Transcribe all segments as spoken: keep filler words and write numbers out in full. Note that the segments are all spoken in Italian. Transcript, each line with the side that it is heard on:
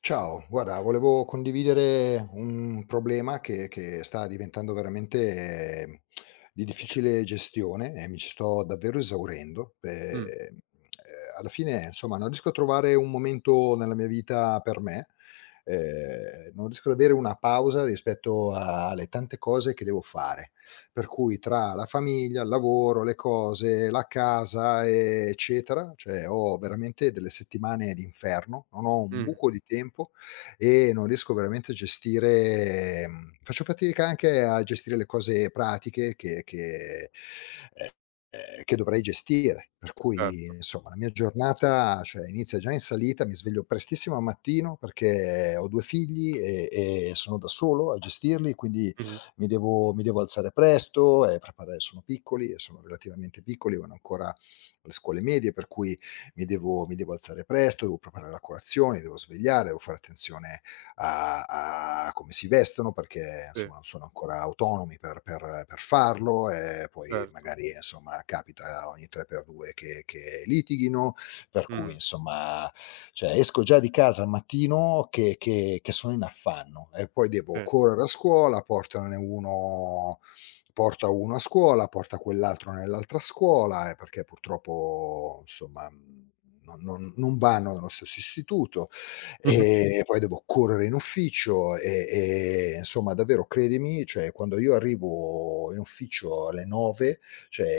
left: Ciao, guarda, volevo condividere un problema che che sta diventando veramente, ehm, di difficile gestione e mi ci sto davvero esaurendo.
right: Mh,
left: Ehm, alla fine, insomma, non riesco a trovare un momento nella mia vita per me, ehm, non riesco ad avere una pausa rispetto a- alle tante cose che devo fare, per cui tra la famiglia, il lavoro, le cose, la casa, ehm, eccetera, cioè ho veramente delle settimane d'inferno, non ho un
right: mh,
left: buco di tempo e non riesco veramente a gestire, mhmm, faccio fatica anche a gestire le cose pratiche che che ehm, ehm, che dovrei gestire. Per cui
right: certo,
left: insomma la mia giornata, cioè, inizia già in salita, mi sveglio prestissimo al mattino perché ho due figli e e sono da solo a gestirli, quindi
right: mh-mh,
left: mi devo mi devo alzare presto e preparare, sono piccoli e sono relativamente piccoli, vanno ancora alle scuole medie, per cui mi devo mi devo alzare presto, devo preparare la colazione, li devo svegliare, devo fare attenzione a a come si vestono perché
right: sì,
left: insomma non sono ancora autonomi per per per farlo, e poi
right: certo,
left: magari, insomma, capita ogni tre per due che che litighino, per cui
right: mh,
left: insomma, cioè esco già di casa al mattino che che che sono in affanno, e poi devo
right: sì,
left: correre a scuola, portane uno porta uno a scuola, porta quell'altro nell'altra scuola, eh, perché purtroppo insomma, mhmm, non non non vanno nello stesso istituto. Mh.
right: mh-mh,
left: E poi devo correre in ufficio, e e insomma davvero, credimi, cioè quando io arrivo in ufficio alle nove,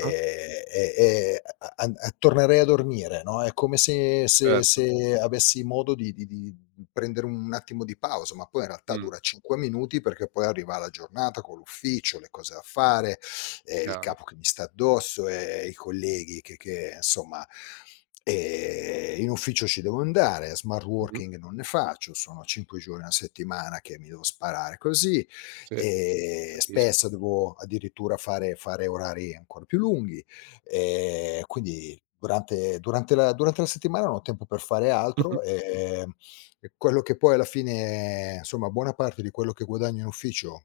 right: ah,
left: è è a a a tornerei a dormire, no, è come se se
right: certo,
left: se avessi modo di di di prendere un attimo di pausa, ma poi in realtà
right: mh,
left: dura cinque minuti, perché poi arriva la giornata con l'ufficio, le cose da fare, ehm, il
right: chiaro,
left: capo che mi sta addosso, ehm, i colleghi che che insomma, ehm, in ufficio ci devo andare, smart
right: mh-mh,
left: working non ne faccio, sono cinque giorni a settimana che mi devo sparare così.
right: sì,
left: Ehm,
right: capisco,
left: spesso dovevo addirittura fare fare orari ancora più lunghi, ehm, quindi durante durante la durante la settimana non ho tempo per fare
right: mh-mh,
left: altro, ehm, e quello che poi alla fine, insomma, buona parte di quello che guadagno in ufficio,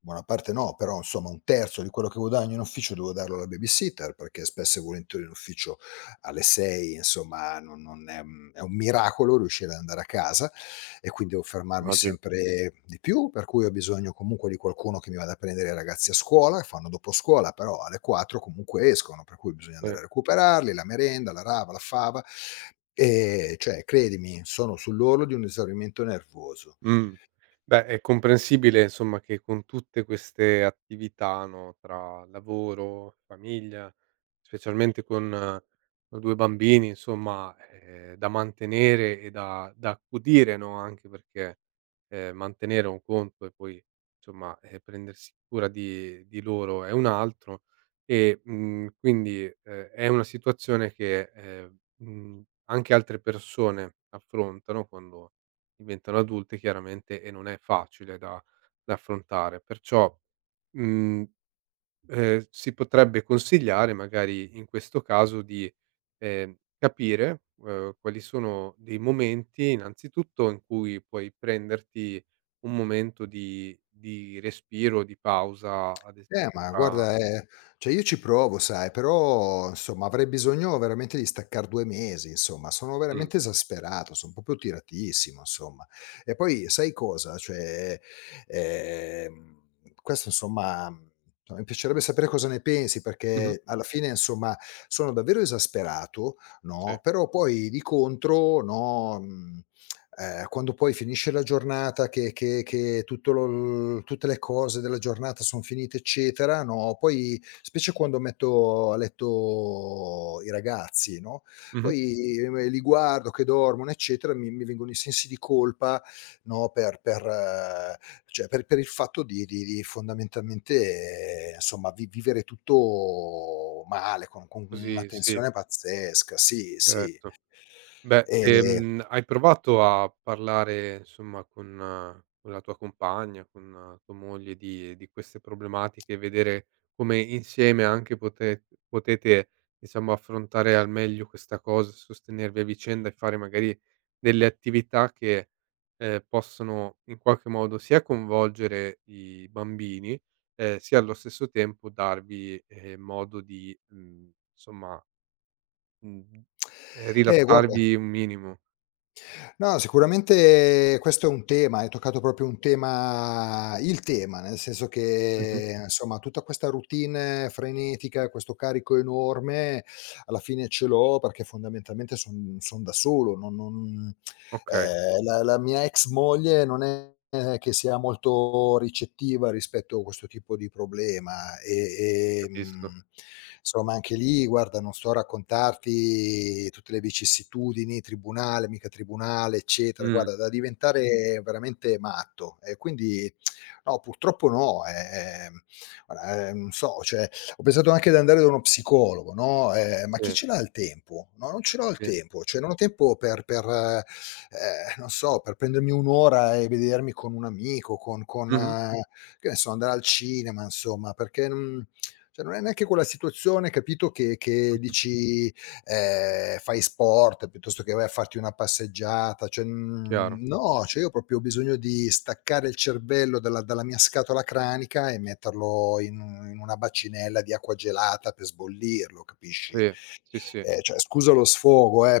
left: buona parte no, però insomma un terzo di quello che guadagno in ufficio devo darlo alla babysitter, perché spesso e volentieri in ufficio alle sei insomma non non è, mhmm, è un miracolo riuscire ad andare a casa, e quindi devo fermarmi
right: immagino,
left: sempre di più, per cui ho bisogno comunque di qualcuno che mi vada a prendere i ragazzi a scuola, che fanno doposcuola, però alle quattro comunque escono, per cui bisogna
right: sì.
left: andare a recuperarli, la merenda, la rava, la fava. Ehm, cioè credimi, sono sull'orlo di un esaurimento nervoso.
right: Mh. Beh, è comprensibile insomma che con tutte queste attività, no, tra lavoro, famiglia, specialmente con con due bambini insomma, ehm, da mantenere e da da accudire, no, anche perché, ehm, mantenere un conto e poi insomma, ehm, prendersi cura di di loro è un altro. E, mhmm, quindi, ehm, è una situazione che, ehm, mhmm, anche altre persone affrontano quando diventano adulte chiaramente, e non è facile da da affrontare. Perciò, mhmm, ehm, si potrebbe consigliare magari in questo caso di, ehm, capire, uhm, quali sono dei momenti innanzitutto in cui puoi prenderti un momento di di respiro, di pausa, ad
left: Eh,
right: esempio
left: ma
right: tra
left: guarda, ehm, cioè io ci provo, sai, però insomma avrei bisogno veramente di staccar due mesi, insomma. Sono
right: mh,
left: veramente esasperato, son proprio tiratissimo, insomma. E poi sai cosa, cioè, ehm, questo insomma, mhmm, mi piacerebbe sapere cosa ne pensi,
right: mh-mh,
left: perché alla fine insomma sono davvero esasperato,
right: sì,
left: no, però poi di contro, no, mhmm ehm, quando poi finisce la giornata che che che tutto lo tutte le cose della giornata son finite, eccetera, no, poi specie quando metto a letto i ragazzi, no,
right: mh-mh,
left: poi me li guardo che dormono, eccetera, mi mi vengono i sensi di colpa, no, per per eh, cioè per per il fatto di di di fondamentalmente, eh, insomma, vi vivere tutto male, con con una
right: così sì,
left: tensione pazzesca. Sì, sì.
right: certo. Beh,
left: Ehm
right: ehm, hai provato a parlare insomma con eh, con la tua compagna, con eh, tua moglie di di queste problematiche e vedere come insieme anche pote potete diciamo affrontare al meglio questa cosa, sostenervi a vicenda e fare magari delle attività che, ehm, possono in qualche modo sia coinvolgere i bambini, ehm, sia allo stesso tempo darvi, ehm, modo di, mhmm, insomma, mhmm, ehm,
left: Eh guarda,
right: rilassarvi un minimo.
left: no, sicuramente questo è un tema, hai toccato proprio un tema, il tema, nel senso
right: Mh-mh.
left: che insomma tutta questa routine frenetica, questo carico enorme alla fine ce l'ho perché fondamentalmente son son da solo, non non
right: Okay,
left: Ehm, la la mia ex moglie non è, eh, che sia molto ricettiva rispetto a questo tipo di problema, e,
right: capisco.
left: ehm, insomma anche lì, guarda, non sto a raccontarti tutte le vicissitudini, tribunale, mica tribunale, eccetera,
right: Mh,
left: guarda, da diventare veramente matto. E quindi no, purtroppo no, eh, ehm, guarda, ehm, non so, cioè ho pensato anche di andare da uno psicologo, no, ehm, ma chi
right: sì,
left: ce l'ha il tempo? No, non ce l'ho il
right: sì.
left: tempo, cioè non ho tempo per per eh, ehm, non so, per prendermi un'ora e vedermi con un amico, con con
right: Mh-mh.
left: eh, che ne so, andare al cinema, insomma, perché non, cioè non è neanche quella situazione, capito, che che dici, ehm, fai sport piuttosto che vai a farti una passeggiata, cioè,
right: Chiaro.
left: mhmm, no, cioè io ho proprio bisogno di staccare il cervello dalla dalla mia scatola cranica e metterlo in un- in una bacinella di acqua gelata per sbollirlo, capisci?
right: Sì, sì, sì.
left: Ehm, cioè scusa lo sfogo, eh,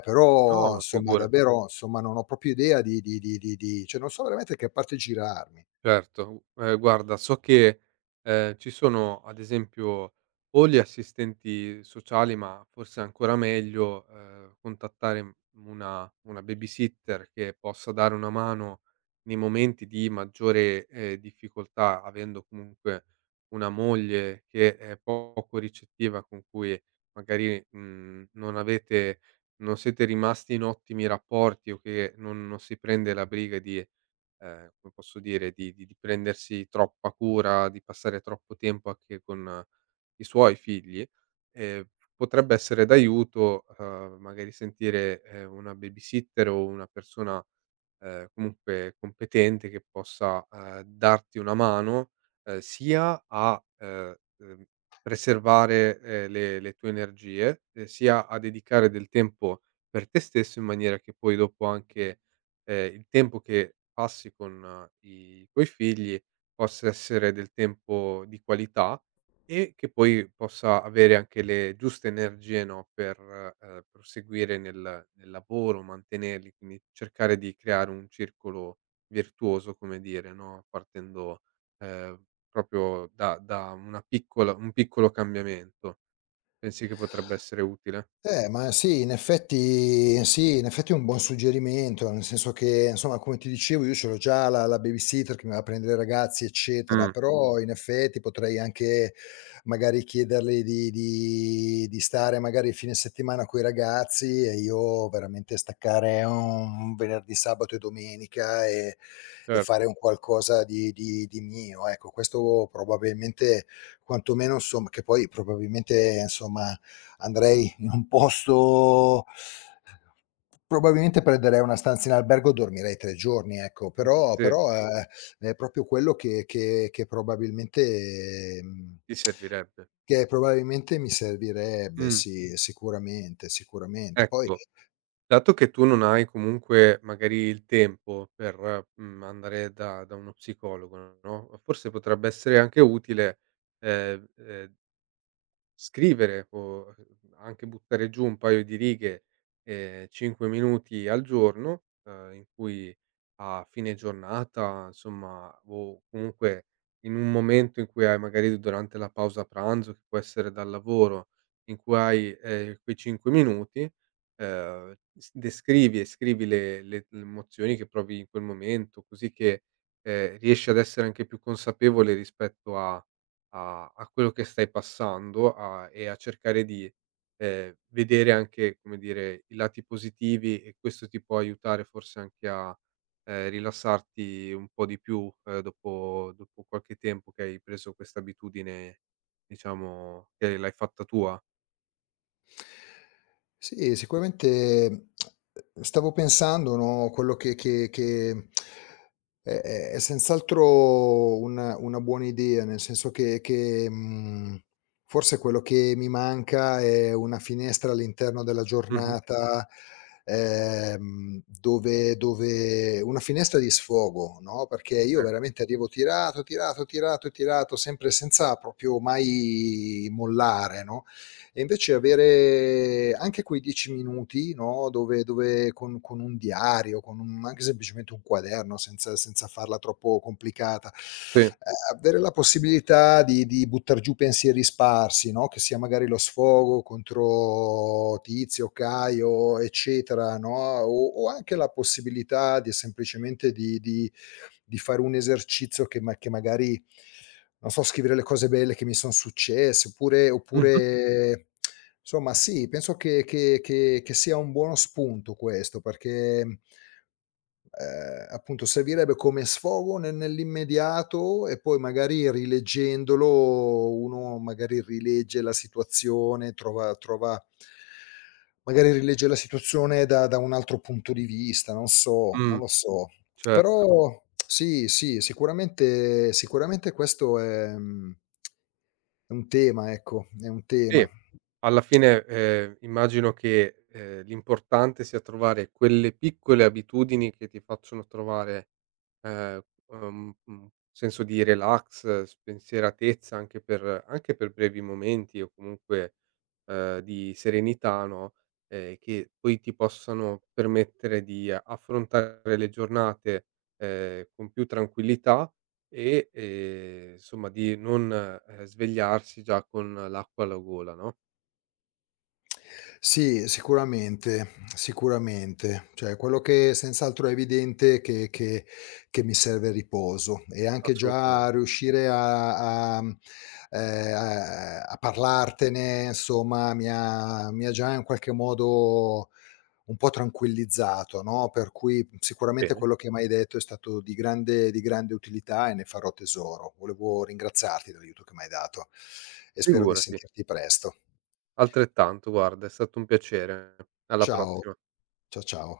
right: No,
left: però
right: ma
left: insomma
right: figurati.
left: davvero, insomma non ho proprio idea di di di di di cioè non so veramente che parte girarmi.
right: Certo, ehm, guarda, so che, ehm, ci sono ad esempio o gli assistenti sociali, ma forse ancora meglio, ehm, contattare, mhmm, una una babysitter che possa dare una mano nei momenti di maggiore, ehm, difficoltà, avendo comunque una moglie che è poco ricettiva, con cui magari, mhmm, non avete non siete rimasti in ottimi rapporti, o che non non si prende la briga di ehm, come posso dire, di di di prendersi troppa cura, di passare troppo tempo anche con eh, i suoi figli, ehm, potrebbe essere d'aiuto, uhm, magari sentire, ehm, una babysitter o una persona ehm, comunque competente che possa, ehm, darti una mano, ehm, sia a, ehm, ehm, preservare, ehm, le le tue energie, ehm, sia a dedicare del tempo per te stesso, in maniera che poi dopo anche, ehm, il tempo che passi con eh, i tuoi figli possa essere del tempo di qualità, e che poi possa avere anche le giuste energie, no, per, ehm, proseguire nel nel lavoro, mantenerli, quindi cercare di creare un circolo virtuoso, come dire, no, partendo, ehm, proprio da da una piccola un piccolo cambiamento. Pensi che potrebbe essere utile?
left: Eh, ma sì, in effetti sì, in effetti è un buon suggerimento, nel senso che, insomma, come ti dicevo, io ce l'ho già la la babysitter che mi va a prendere i ragazzi, eccetera,
right: Mh,
left: però in effetti potrei anche magari chiederle di di di stare magari il fine settimana coi ragazzi e io veramente staccare un venerdì, sabato e domenica, e e
right: certo.
left: fare un qualcosa di di di mio, ecco. Questo probabilmente quantomeno, insomma, che poi probabilmente, insomma, andrei in un posto, probabilmente prenderei una stanza in albergo, dormirei tre giorni, ecco, però
right: Sì,
left: però, ehm, è proprio quello che che che probabilmente mhmm,
right: ti servirebbe.
left: che probabilmente mi servirebbe,
right: Mh,
left: sì, sicuramente, sicuramente. Poi
right: ecco. Dato che tu non hai comunque magari il tempo per, mhmm, andare da da uno psicologo, no, forse potrebbe essere anche utile, ehm, ehm scrivere o anche buttare giù un paio di righe, ehm, cinque minuti al giorno, ehm, in cui a fine giornata, insomma, o comunque in un momento in cui hai magari durante la pausa pranzo, che può essere dal lavoro, in cui hai, ehm, quei cinque minuti, ehm, s descrivi e scrivi le le le emozioni che provi in quel momento, così che, ehm, riesci ad essere anche più consapevole rispetto a a a quello che stai passando, a e a cercare di, ehm, vedere anche, come dire, i lati positivi, e questo ti può aiutare forse anche a, ehm, rilassarti un po' di più, ehm, dopo dopo qualche tempo che hai preso questa abitudine, diciamo, che l'hai fatta tua.
left: sì, sicuramente, mhmm, stavo pensando, no, quello che che che è è è senz'altro una una buona idea, nel senso che che, mhmm, forse quello che mi manca è una finestra all'interno della
right: Mh-mh.
left: giornata, ehm, dove dove una finestra di sfogo, no, perché io
right: Eh,
left: veramente arrivo tirato, tirato, tirato, tirato, sempre senza proprio mai mollare, no, e invece avere anche quei dieci minuti, no, dove dove con con un diario, con un, anche semplicemente un quaderno, senza senza farla troppo complicata,
right: sì.
left: ehm, avere la possibilità di di buttar giù pensieri sparsi, no, che sia magari lo sfogo contro Tizio, Caio, eccetera, no, o o anche la possibilità di semplicemente di di di fare un esercizio che, ma che magari, non so, scrivere le cose belle che mi son successe, oppure
right: Mh-mh.
left: oppure insomma sì, penso che che che che sia un buono spunto questo, perché, mhmm, ehm, appunto servirebbe come sfogo ne nell'immediato, e poi magari rileggendolo uno magari rilegge la situazione, trova trova magari rilegge la situazione da da un altro punto di vista, non so, non
right: Mh,
left: lo so.
right: cer
left: Però sì, sì, sicuramente sicuramente questo è, mhmm, è un tema, ecco, è un
right: Sì,
left: tema.
right: alla fine, ehm, immagino che, ehm, l'importante sia trovare quelle piccole abitudini che ti facciano trovare, ehm, uhm, un senso di relax, spensieratezza anche per anche per brevi momenti, o comunque, ehm, di serenità, no, ehm, che poi ti possano permettere di affrontare le giornate, ehm, con più tranquillità e, ehm, insomma di non, ehm, svegliarsi già con l'acqua alla gola, no?
left: Sì, sicuramente, sicuramente. Cioè, quello che senz'altro è evidente è che che che mi serve riposo, e anche già
right: Assolutamente.
left: riuscire a a mhmm, ehm, a a parlartene, insomma, mi ha mi ha già in qualche modo un po' tranquillizzato, no, per cui sicuramente
right: Bene.
left: quello che m'hai detto è stato di grande di grande utilità e ne farò tesoro. Volevo ringraziarti dell'aiuto che m'hai dato e spero di
right: Figurati,
left: sentirti presto.
right: altrettanto guarda, è stato un piacere. Alla
left: Ciao,
right: prossima.
left: cia ciao.